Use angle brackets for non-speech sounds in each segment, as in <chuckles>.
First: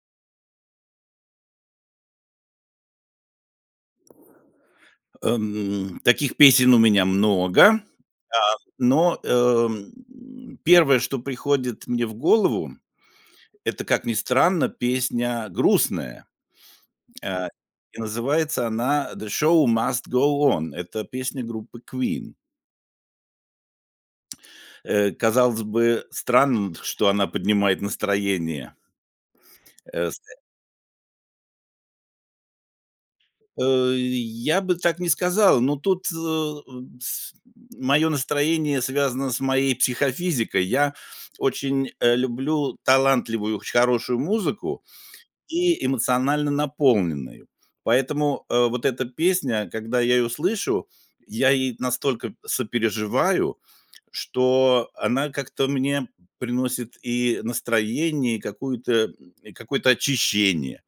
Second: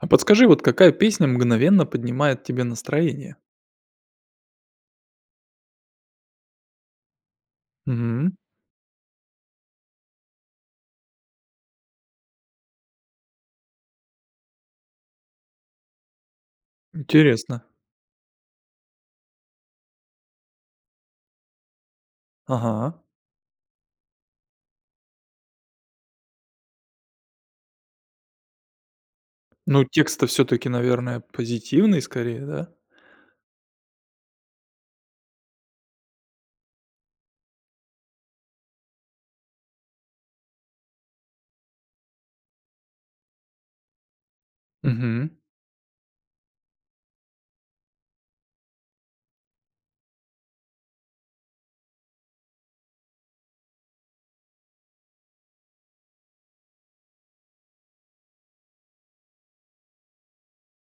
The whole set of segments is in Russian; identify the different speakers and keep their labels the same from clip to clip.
Speaker 1: А подскажи, вот какая песня мгновенно поднимает тебе настроение?
Speaker 2: Эм, таких песен у меня много, а,
Speaker 1: Мгм.
Speaker 2: но, эм, 1, что приходит мне в голову это, как ни странно, песня грустная. Э,
Speaker 1: Интересно.
Speaker 2: и называется она "The Show must go on". Это песня группы Queen.
Speaker 1: Ага.
Speaker 2: Э, казалось бы странным, что она поднимает настроение.
Speaker 1: Ну?
Speaker 2: Э, с,
Speaker 1: Текст-то
Speaker 2: э
Speaker 1: всё-таки наверное позитивный скорее, да?
Speaker 2: А, и я бы так не сказал, но тут, э, с мое настроение связано с моей психофизикой. Я очень, э, люблю талантливую хорошую музыку
Speaker 1: Мгм.
Speaker 2: и эмоционально наполненную, поэтому, э, вот эта песня, когда я ее слышу, я ей настолько сопереживаю, что она как-то мне приносит и настроение, и какую-то, и какое-то очищение,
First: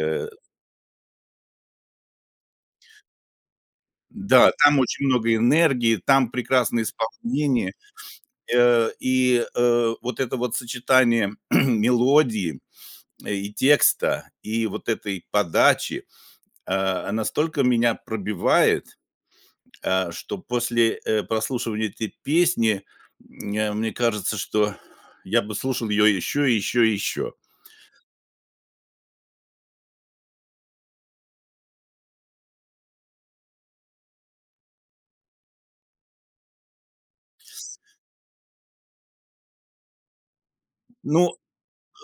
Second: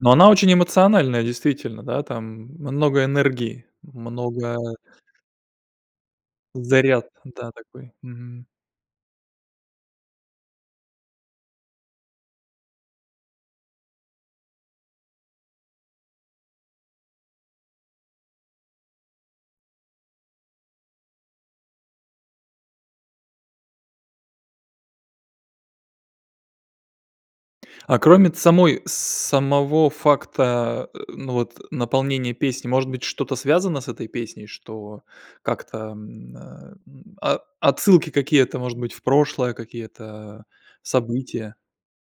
Speaker 1: Но она очень эмоциональная, действительно, да. Там много энергии,
Speaker 2: Да,
Speaker 1: много
Speaker 2: там очень много энергии, там прекрасные
Speaker 1: заряд. Да
Speaker 2: исполнения,
Speaker 1: такой. Мгм.
Speaker 2: э, и, э, вот это вот сочетание <clears throat> мелодии и текста, и вот этой подачи, э, настолько меня пробивает, э, что после, э, прослушивания этой песни, э, мне кажется, что я бы слушал ее еще, еще и еще.
Speaker 1: А кроме самой самого факта, э, ну вот наполнения песни, может быть что-то связано с этой песней, что как-то, м, э, о отсылки какие-то, может быть, в прошлое, какие-то
Speaker 2: Ну,
Speaker 1: события?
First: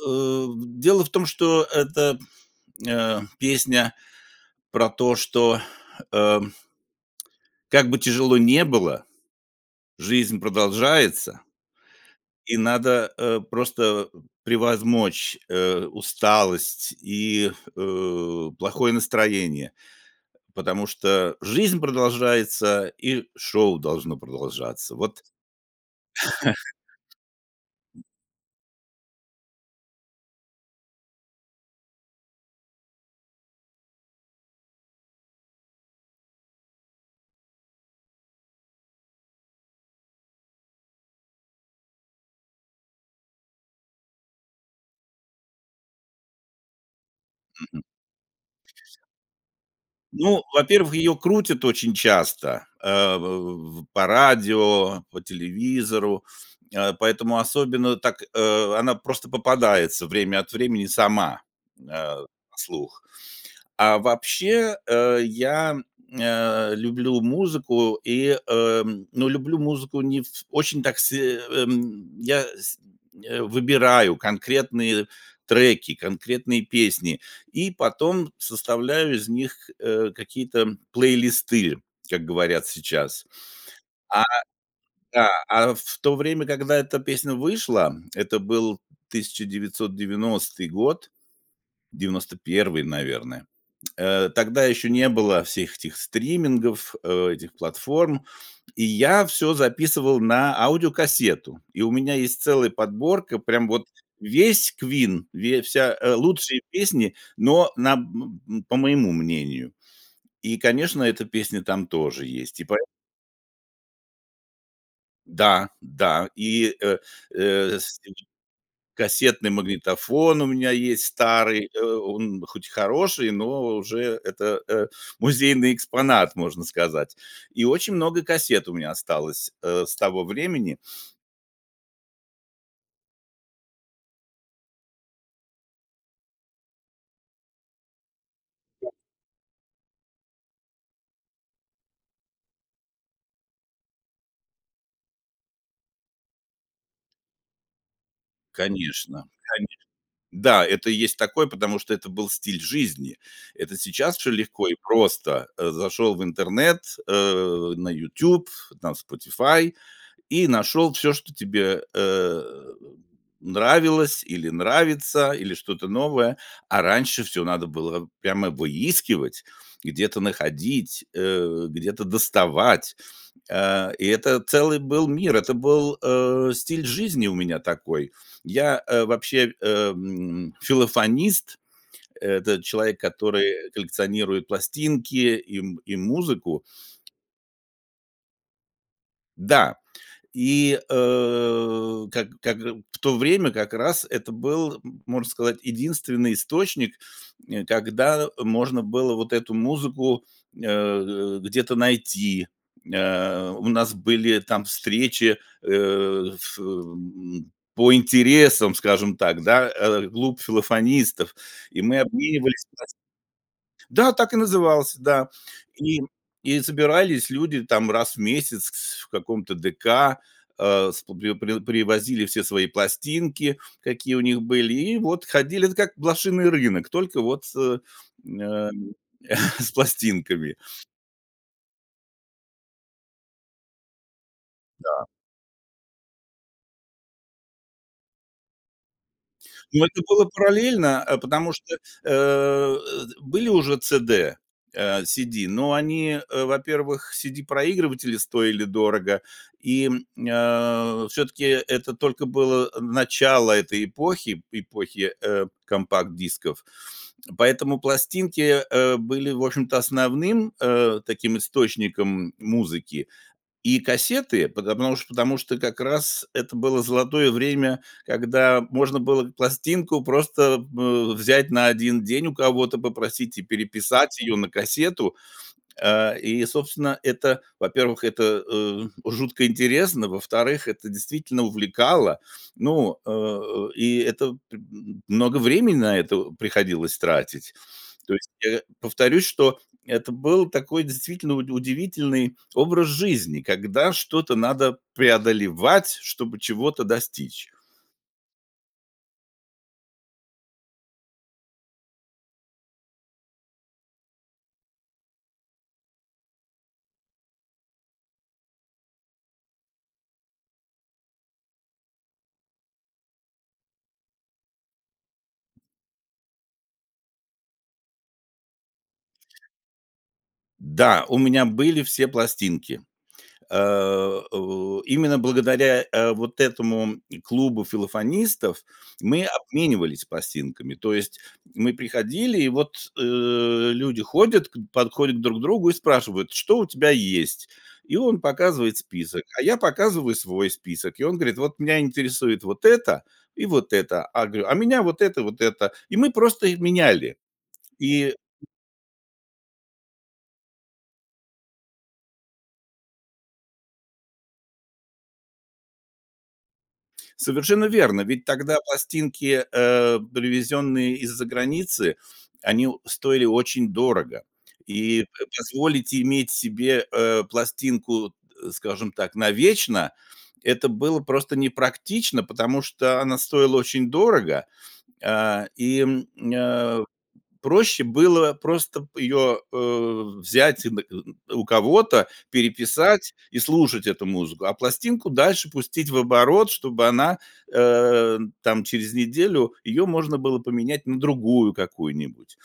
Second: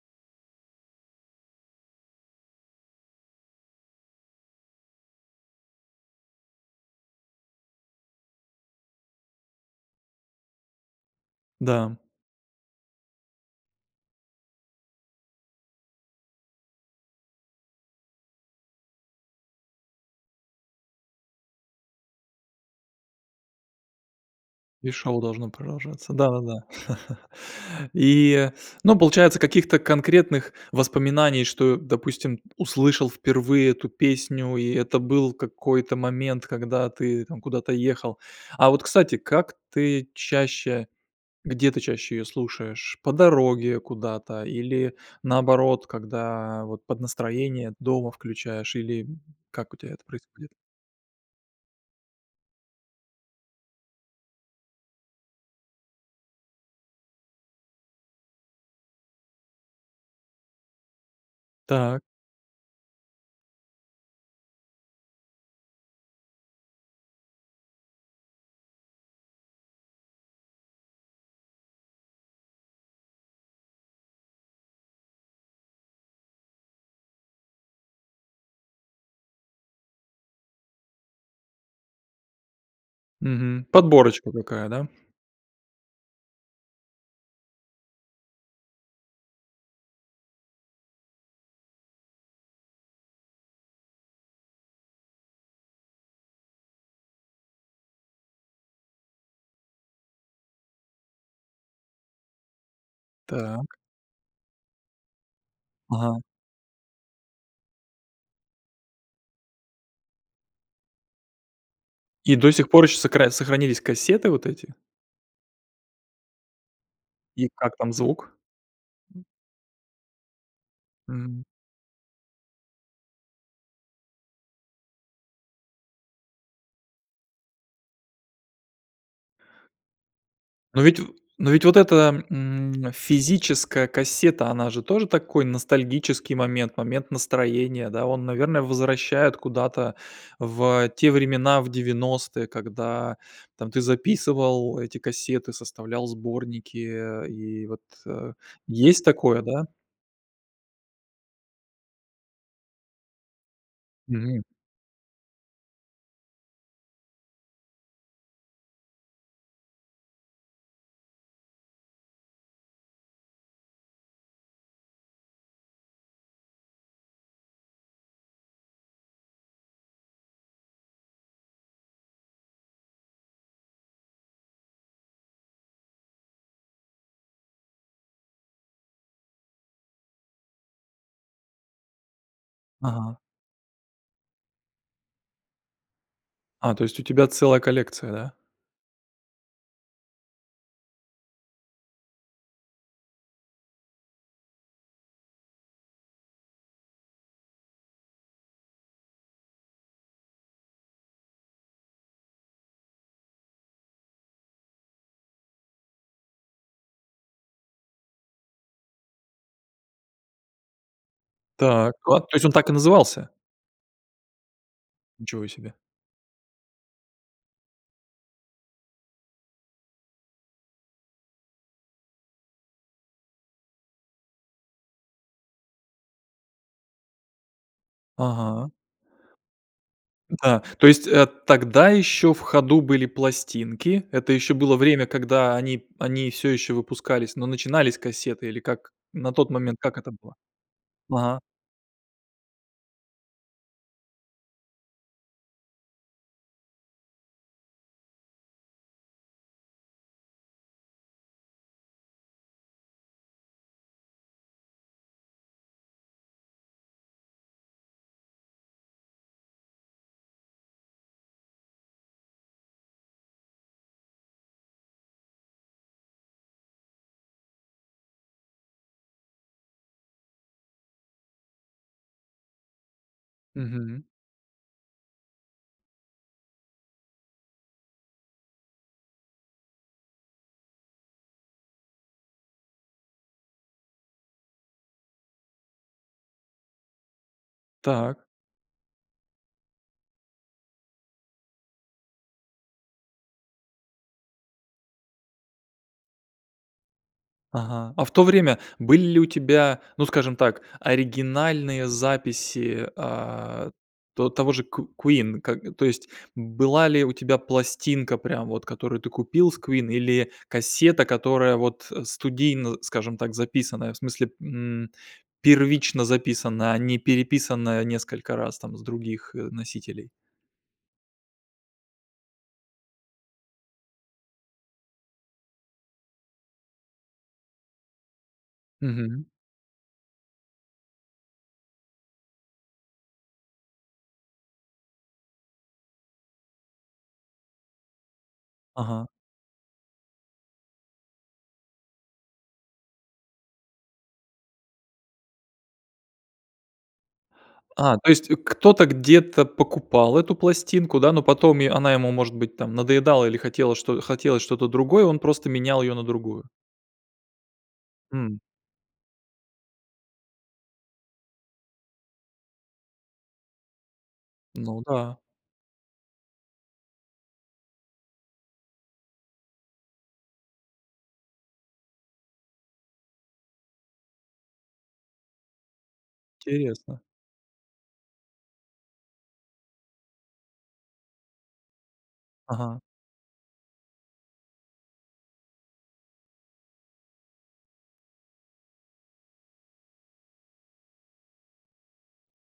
Speaker 2: э, дело в том, что эта, эм, песня про то, что, э, как бы тяжело ни было, жизнь продолжается.
Speaker 1: Да.
Speaker 2: И надо, э, просто превозмочь, э, усталость и, э, плохое настроение, потому что жизнь продолжается, и шоу должно
Speaker 1: И
Speaker 2: продолжаться.
Speaker 1: шоу
Speaker 2: Вот.
Speaker 1: должно продолжаться. Да-да-да. <chuckles>
Speaker 2: <chuckles>
Speaker 1: И, ну получается каких-то конкретных воспоминаний, что, допустим, услышал впервые эту песню, и это был какой-то момент, когда ты там куда-то ехал. А вот, кстати, как ты чаще, где ты чаще её слушаешь? По дороге куда-то, или наоборот, когда вот под настроение
Speaker 2: Мгм.
Speaker 1: дома включаешь, или, м, как у тебя это
Speaker 2: Ну,
Speaker 1: происходит?
Speaker 2: во-первых, ее крутят очень часто, э, в по радио, по телевизору, э, поэтому особенно так, э, она просто попадается время от времени сама, э,
Speaker 1: Так.
Speaker 2: на слух. А вообще, э, я, м, э, люблю музыку, и, э, ну люблю музыку не в очень так се Я сь выбираю конкретные треки, конкретные песни, и потом составляю из них, э, какие-то плейлисты, как говорят сейчас.
Speaker 1: Мгм.
Speaker 2: А,
Speaker 1: Подборочка какая, да?
Speaker 2: да, а в то время, когда эта песня вышла, это был 1990 год, 91, наверное. Э, тогда еще не было всех этих стримингов, э, этих платформ, и я всё записывал на аудиокассету. И у меня есть целая подборка, прям
Speaker 1: Так.
Speaker 2: вот весь Queen, ве вся, э,
Speaker 1: Ага.
Speaker 2: лучшие песни, но на, м, б по моему мнению. И конечно эта песня там тоже
Speaker 1: И до
Speaker 2: есть. И
Speaker 1: сих
Speaker 2: по
Speaker 1: пор
Speaker 2: этому
Speaker 1: еще сокра сохранились кассеты вот эти?
Speaker 2: Да, да и, э,
Speaker 1: И как
Speaker 2: э,
Speaker 1: там
Speaker 2: с
Speaker 1: звук?
Speaker 2: кассетный магнитофон у меня есть
Speaker 1: Мгм.
Speaker 2: старый, э, он хоть и хороший, но уже это, э, музейный экспонат, можно сказать. И очень много кассет у меня осталось, э, с того времени.
Speaker 1: Но ведь в но ведь вот эта, м, физическая кассета, она же тоже такой ностальгический момент, момент настроения, да, он наверное
Speaker 2: <unintelligible>
Speaker 1: возвращает куда-то в те времена, в 90, когда там ты записывал эти кассеты, составлял сборники, и вот, э, есть
Speaker 2: Конечно,
Speaker 1: такое да.
Speaker 2: конечно. Да, это есть такой, потому что это был стиль жизни. Это сейчас всё
Speaker 1: Мгм.
Speaker 2: легко и просто, э, зашел в интернет, э, на "Ютуб", на "Спотифай" и нашел всё, что тебе, э, нравилось, или нравится, или что-то новое, а раньше всё надо было прямо выискивать, где-то находить, э, где-то доставать, а, и это целый был мир, это был, э, стиль жизни у меня такой. Я, э, вообще, м, филофонист, это человек,
Speaker 1: Ага.
Speaker 2: который коллекционирует пластинки и м и музыку.
Speaker 1: А, то есть у тебя целая коллекция, да?
Speaker 2: Да, и, э, как как э в то время как раз это был, можно сказать, единственный источник, э, когда можно было вот эту музыку, э, где-то найти. Э, у нас были там встречи, э, ф м по интересам, скажем так, да. Э. Клуб филофонистов. И
Speaker 1: Так.
Speaker 2: мы
Speaker 1: А, то есть он
Speaker 2: обменивались
Speaker 1: так и
Speaker 2: плас
Speaker 1: назывался?
Speaker 2: Да, так и назывался, да.
Speaker 1: Ничего себе!
Speaker 2: И и собирались люди там раз в месяц в каком-то ДК, а, сп приво привозили все свои пластинки, какие у них были, и вот ходили это как блошиный рынок, только вот с,
Speaker 1: Ага.
Speaker 2: э, <chuckles> с пластинками.
Speaker 1: Да, то есть, э, тогда ещё в ходу были пластинки, это ещё было время,
Speaker 2: Да.
Speaker 1: когда они они всё ещё выпускались, но начинались кассеты или как? На тот момент
Speaker 2: Ну,
Speaker 1: как
Speaker 2: это
Speaker 1: это
Speaker 2: было
Speaker 1: было?
Speaker 2: параллельно, а
Speaker 1: Ага.
Speaker 2: потому что, э, эд были уже CD, э, CD, но они, э, во-первых, CD-проигрыватели стоили дорого и, м, э, всё-таки это только было начало этой эпохи эпохи, э, компакт-дисков. Поэтому пластинки, э, были, в общем-то, основным, э, таким источником музыки и кассеты пото потому что, потому что как раз это было золотое время, когда можно было пластинку просто, э, взять на 1 день у кого-то попросить и
Speaker 1: Мгм.
Speaker 2: переписать её на кассету. Э, и собственно это, во-первых, это, э, жутко интересно, во-вторых, это действительно увлекало, ну, э э, и это пр много времени на это приходилось тратить. То
Speaker 1: Так.
Speaker 2: есть, э, повторюсь, что это был такой действительно уд удивительный образ жизни, когда что-то надо преодолевать, чтобы чего-то достичь.
Speaker 1: Ага, а в то время были ли у тебя, ну скажем так, оригинальные записи, а, то того же ку Queen? Ка то есть была ли у тебя пластинка прям вот, которую ты купил с Queen, или кассета, которая вот студийно, скажем так, записанная, в смысле, м, первично записана, а не переписанная несколько раз там с других, э, носителей?
Speaker 2: Да, у меня были все пластинки, э, о, именно благодаря, э, вот этому клубу филофонистов мы
Speaker 1: Мгм.
Speaker 2: обменивались пластинками, то есть мы приходили и вот, э, люди ходят, подходят к друг другу и спрашивают: "Что у тебя есть?" И он показывает
Speaker 1: Ага.
Speaker 2: список, а я показываю свой список. И он говорит: "Вот меня интересует вот это и вот это." А говорю: "Меня вот это и вот это." И мы просто их меняли
Speaker 1: А, то
Speaker 2: и
Speaker 1: есть кто-то где-то покупал эту пластинку, да, но потом е она ему может быть там надоедала или хотело хотелось что-то другое, он просто менял её на другую.
Speaker 2: Совершенно верно, ведь
Speaker 1: М.
Speaker 2: тогда пластинки, э, привезенные из-за границы, они о стоили очень дорого,
Speaker 1: Ну
Speaker 2: и
Speaker 1: да.
Speaker 2: п позволить иметь себе, э, пластинку, э, скажем так, навечно- это было просто не практично, потому что она стоила очень дорого, а, и, м, а,
Speaker 1: Интересно.
Speaker 2: проще было просто её, э, взять и н к у кого-то,
Speaker 1: Ага.
Speaker 2: переписать и слушать эту музыку, а пластинку дальше пустить в оборот, чтобы она, э, там через неделю её можно было поменять на другую какую-нибудь.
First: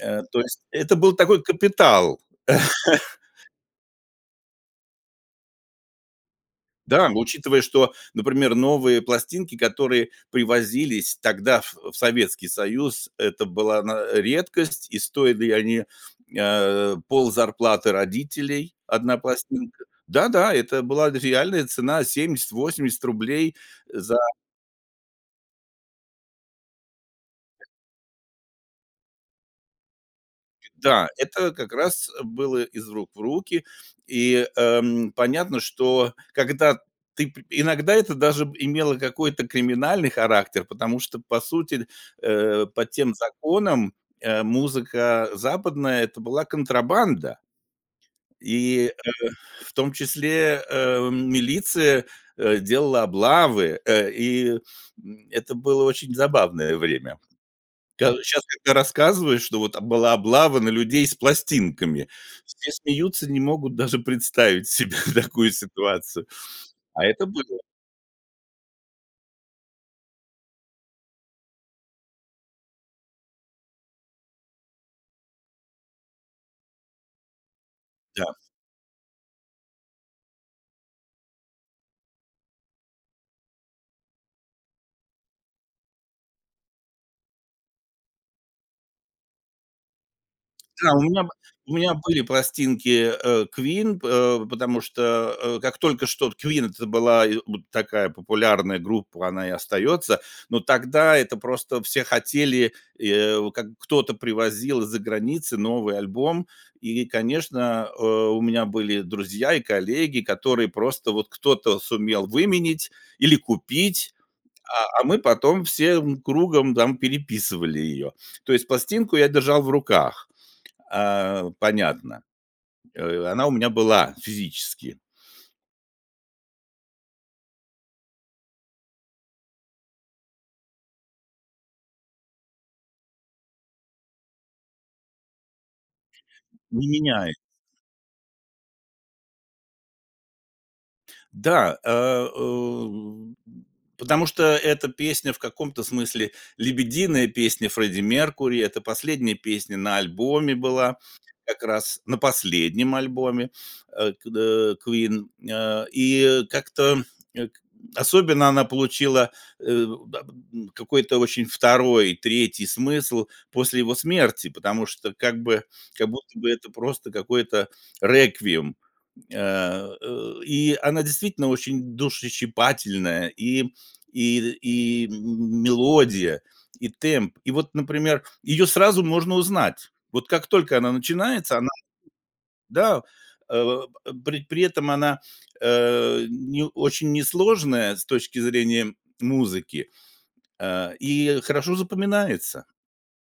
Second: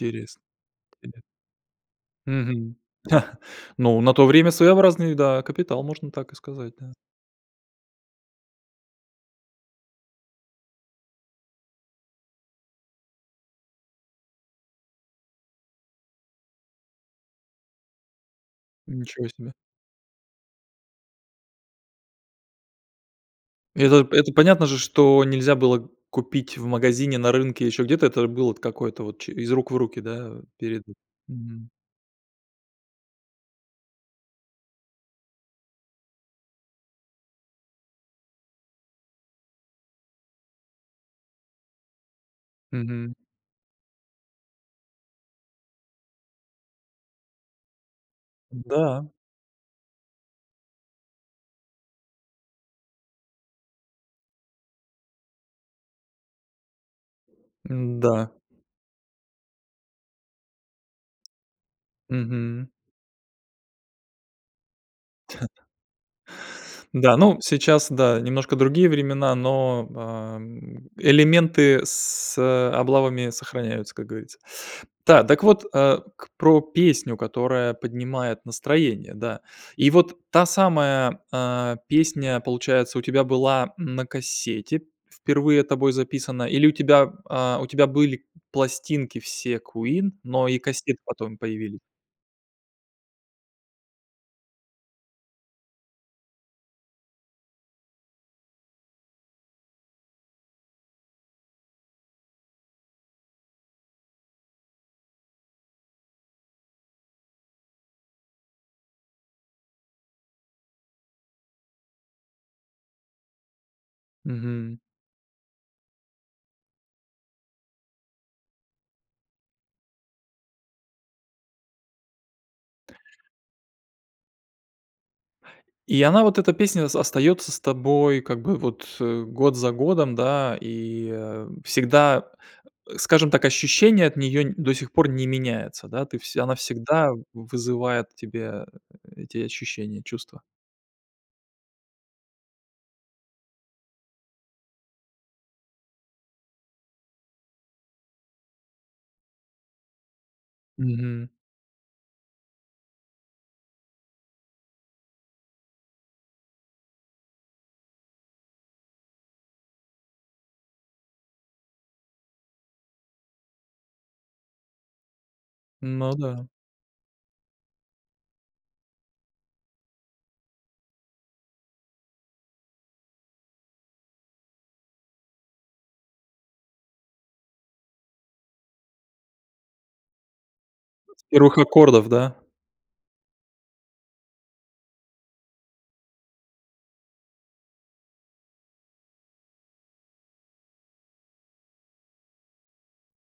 Speaker 2: Э, то есть это был
Speaker 1: <unintelligible>
Speaker 2: такой капитал.
Speaker 1: Мгм.
Speaker 2: <chuckles>
Speaker 1: <chuckles> Но на то время своеобразный, да, капитал, можно так и сказать, да.
Speaker 2: Да, учитывая, что, например, новые пластинки, которые привозились тогда в в Советский Союз, это была на редкость и стоили они, а, ползарплаты родителей 1
Speaker 1: Ничего себе.
Speaker 2: пластинка. Да-да, и это была реальная цена 70-80 рублей
Speaker 1: Это
Speaker 2: за
Speaker 1: это понятно же, что нельзя было купить в магазине, на рынке, ещё где-то. Это было т какое-то вот из ч рук в руки, да,
Speaker 2: И
Speaker 1: перед
Speaker 2: да, это
Speaker 1: Мгм.
Speaker 2: как раз было из рук в руки, и, эм, понятно, что когда ты пр иногда это даже имело какой-то криминальный характер, потому что по сути, э, по
Speaker 1: Мгм.
Speaker 2: тем законам, э, музыка западная- это была контрабанда и, э,
Speaker 1: Да.
Speaker 2: в том числе, э, милиция, э, делала облавы, э, и, м, это было очень забавное время.
Speaker 1: М-да.
Speaker 2: Когда щас, когда рассказываешь, что вот была облава на людей с пластинками,
Speaker 1: Мгм.
Speaker 2: все смеются, не могут даже представить себе такую
Speaker 1: <chuckles>
Speaker 2: ситуацию, а
Speaker 1: Да,
Speaker 2: это
Speaker 1: ну
Speaker 2: было.
Speaker 1: сейчас да, немножко другие времена, но, ам, элементы с, э, облавами сохраняются, как говорится. Да, так вот, э, про песню, которая
Speaker 2: Да.
Speaker 1: поднимает настроение, да. И вот та самая, а, песня получается у тебя была на кассете впервые тобой записана или у тебя, а, у тебя были пластинки все Queen, но и
Speaker 2: Да,
Speaker 1: кассеты
Speaker 2: у меня б
Speaker 1: потом
Speaker 2: у
Speaker 1: появились?
Speaker 2: меня были пластинки, э, Queen, па потому что, э, как только что Queen- это была вот такая популярная группа, она и остается. Но тогда это просто все хотели, и, э, как кто-то привозил из-за границы новый альбом, и конечно, э, у меня были друзья и коллеги, которые просто вот кто-то сумел выменять или купить,
Speaker 1: Мгм.
Speaker 2: а, а мы потом всем кругом там переписывали её. То есть пластинку я держал в руках, а, понятно. Э, она у меня была физически.
Speaker 1: И она, вот эта песня, с остается с тобой как бы вот год за годом, да, и, э, всегда, скажем так, ощущения от неё н до сих пор не меняются, да, ты все она
Speaker 2: Не
Speaker 1: всегда
Speaker 2: меняй.
Speaker 1: вызывает в тебе, э, эти ощущения, чувства.
Speaker 2: Да, э, у, потому что эта песня- в каком-то смысле лебединая песня Фредди Меркьюри, это последняя песня на альбоме была,
Speaker 1: Мгм.
Speaker 2: как раз на последнем альбоме, а, кд Queen, а, и как-то, к особенно она получила, э, да п м, какой-то очень 2, 3 смысл после его смерти, потому что как бы как
Speaker 1: Ну
Speaker 2: будто
Speaker 1: да.
Speaker 2: бы это просто какой-то реквием. А, э, и она действительно очень душещипательная и и и м мелодия, и темп, и вот например, её сразу можно узнать: вот как только она
Speaker 1: С
Speaker 2: начинается
Speaker 1: первых
Speaker 2: она,
Speaker 1: аккордов, да?
Speaker 2: да. Э, при при этом она, э, ни очень несложная с точки зрения музыки, э, и хорошо запоминается.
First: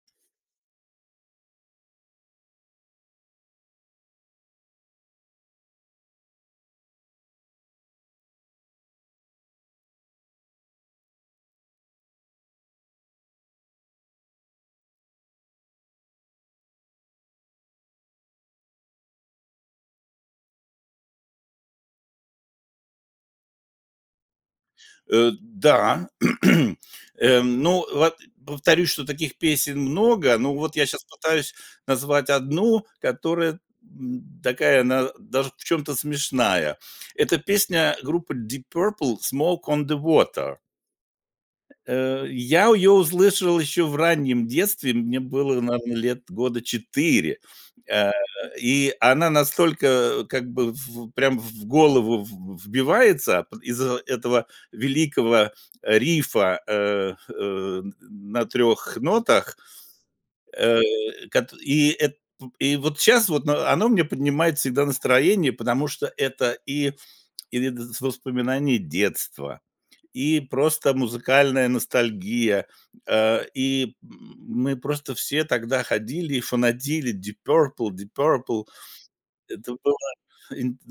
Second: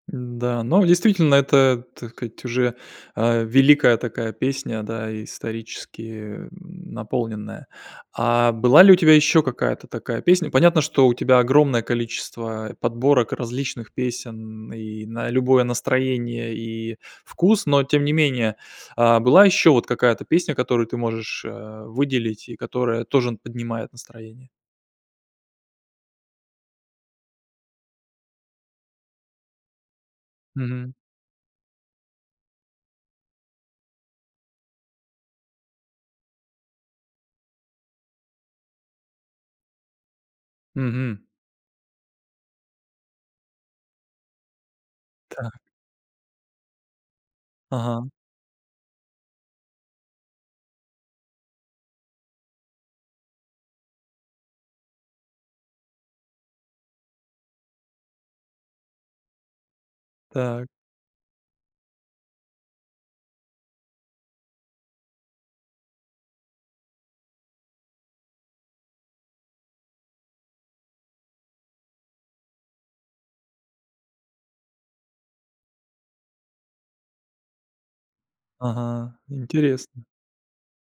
Speaker 1: Н-да, но действительно, это, так сказать, уже, а, великая такая песня, да, исторически, м, наполненная. А была ли у тебя ещё какая-то такая песня? Понятно, что у тебя огромное количество, э, подборок различных песен и на любое настроение, и вкус. Но тем не менее, а, была ещё вот какая-то песня, которую ты можешь, э, выделить, и которая тоже поднимает настроение?
Speaker 2: Э, да, <clears throat> эм, ну вот, э, повторюсь, что таких песен много, но вот я
Speaker 1: Мгм.
Speaker 2: щас пытаюсь назвать одну, которая, м, такая она даже в чем-то смешная. Эта песня группы Deep Purple "Smoke on the Water".
Speaker 1: Мгм.
Speaker 2: Э, я её услышал ещё в раннем детстве, мне
Speaker 1: Так.
Speaker 2: было, наверно, лет года 4,
Speaker 1: Ага.
Speaker 2: а, и она настолько как бы в прям в голову в вбивается па из-за этого великого рифа, э, э, на 3 нотах.
Speaker 1: Так.
Speaker 2: Э, кат и эт п и вот щас вот оно мне поднимает всегда настроение, потому что это и и дз воспоминания детства, и просто музыкальная ностальгия, э, и м мы просто все тогда ходили и фанатели: "Deep Purple, Deep Purple".
Speaker 1: Ага,
Speaker 2: Это было
Speaker 1: интересно.
Speaker 2: инт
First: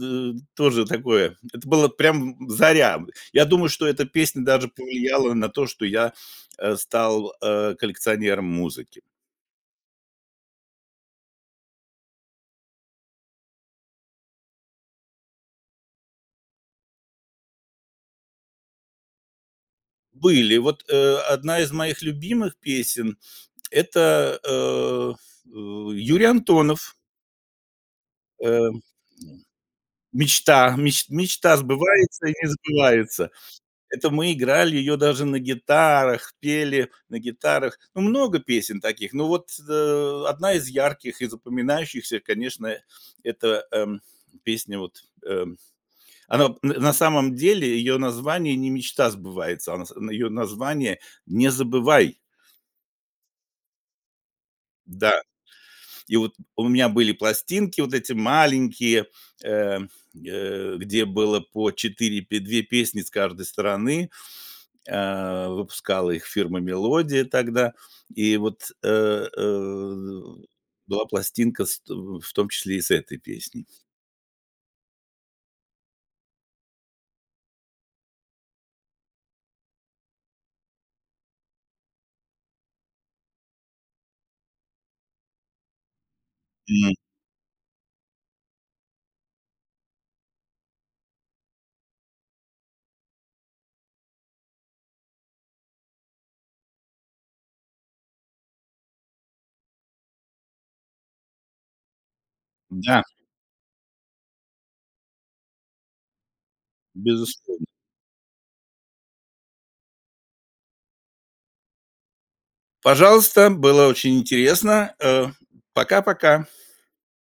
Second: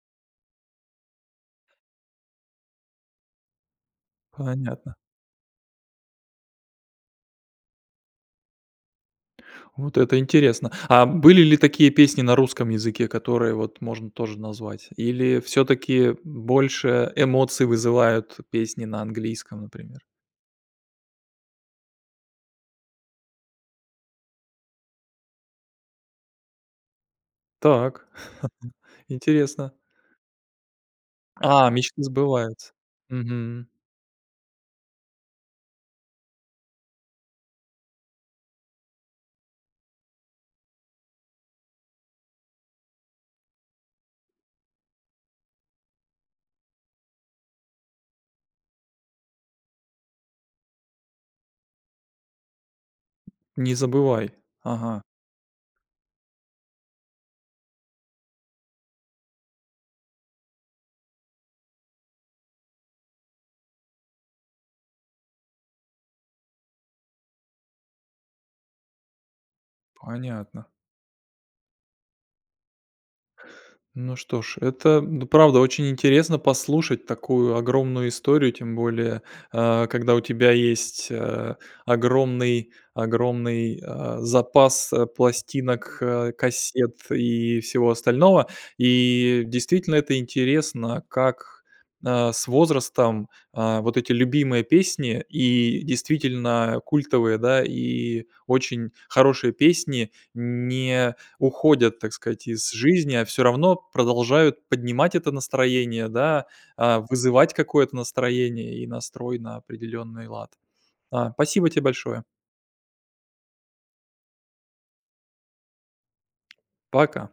Speaker 2: тоже такое, это было прям в заря. Я думаю, что эта песня даже
Speaker 1: Понятно.
Speaker 2: повлияла на то, что я, э, стал, э, коллекционером музыки.
Speaker 1: Вот это интересно! А были ли такие песни на русском языке, которые вот можно тоже назвать? Или всё-таки больше эмоций вызывают песни на английском, например?
Speaker 2: Были. Вот, э, одна из моих любимых песен- это, э, э, Юрий Антонов.
Speaker 1: Так,
Speaker 2: Эм.
Speaker 1: <chuckles> интересно.
Speaker 2: "Мечта, меч мечта
Speaker 1: А, "Мечты
Speaker 2: сбывается и не
Speaker 1: сбываются".
Speaker 2: сбывается".
Speaker 1: Мгм.
Speaker 2: Это мы играли её даже на гитарах, пели на гитарах. Ну, много песен таких, но вот, э, одна из ярких и запоминающихся, конечно, это, эм, песня, вот, эм она об на самом деле её название не "Мечта сбывается", а на с её название "Не забывай".
Speaker 1: "Не забывай", ага.
Speaker 2: Да, и вот у меня были пластинки вот эти маленькие, э, э, где было по 4 пе 2 песни с каждой стороны. Э, выпускала их фирма Мелодия тогда, и вот, э, э,
Speaker 1: Понятно.
Speaker 2: была пластинка с тв в том числе и с этой песней.
Speaker 1: Ну что ж, это д правда очень интересно послушать такую огромную историю, тем более, а, когда у тебя есть, э, огромный огромный, а, запас пластинок,
Speaker 2: М.
Speaker 1: кассет и всего остального. И действительно, это интересно, как, а, с возрастом, а, вот эти любимые песни, и действительно культовые, да, и очень хорошие песни, не уходят, так сказать, из
Speaker 2: Да.
Speaker 1: жизни, а всё равно продолжают поднимать это настроение, да, а, вызывать
Speaker 2: Безусловно.
Speaker 1: какое-то настроение и настрой на определенный лад. А, спасибо тебе большое!
Speaker 2: Пожалуйста, было очень интересно, э. Пока-пока!
Speaker 1: Пока.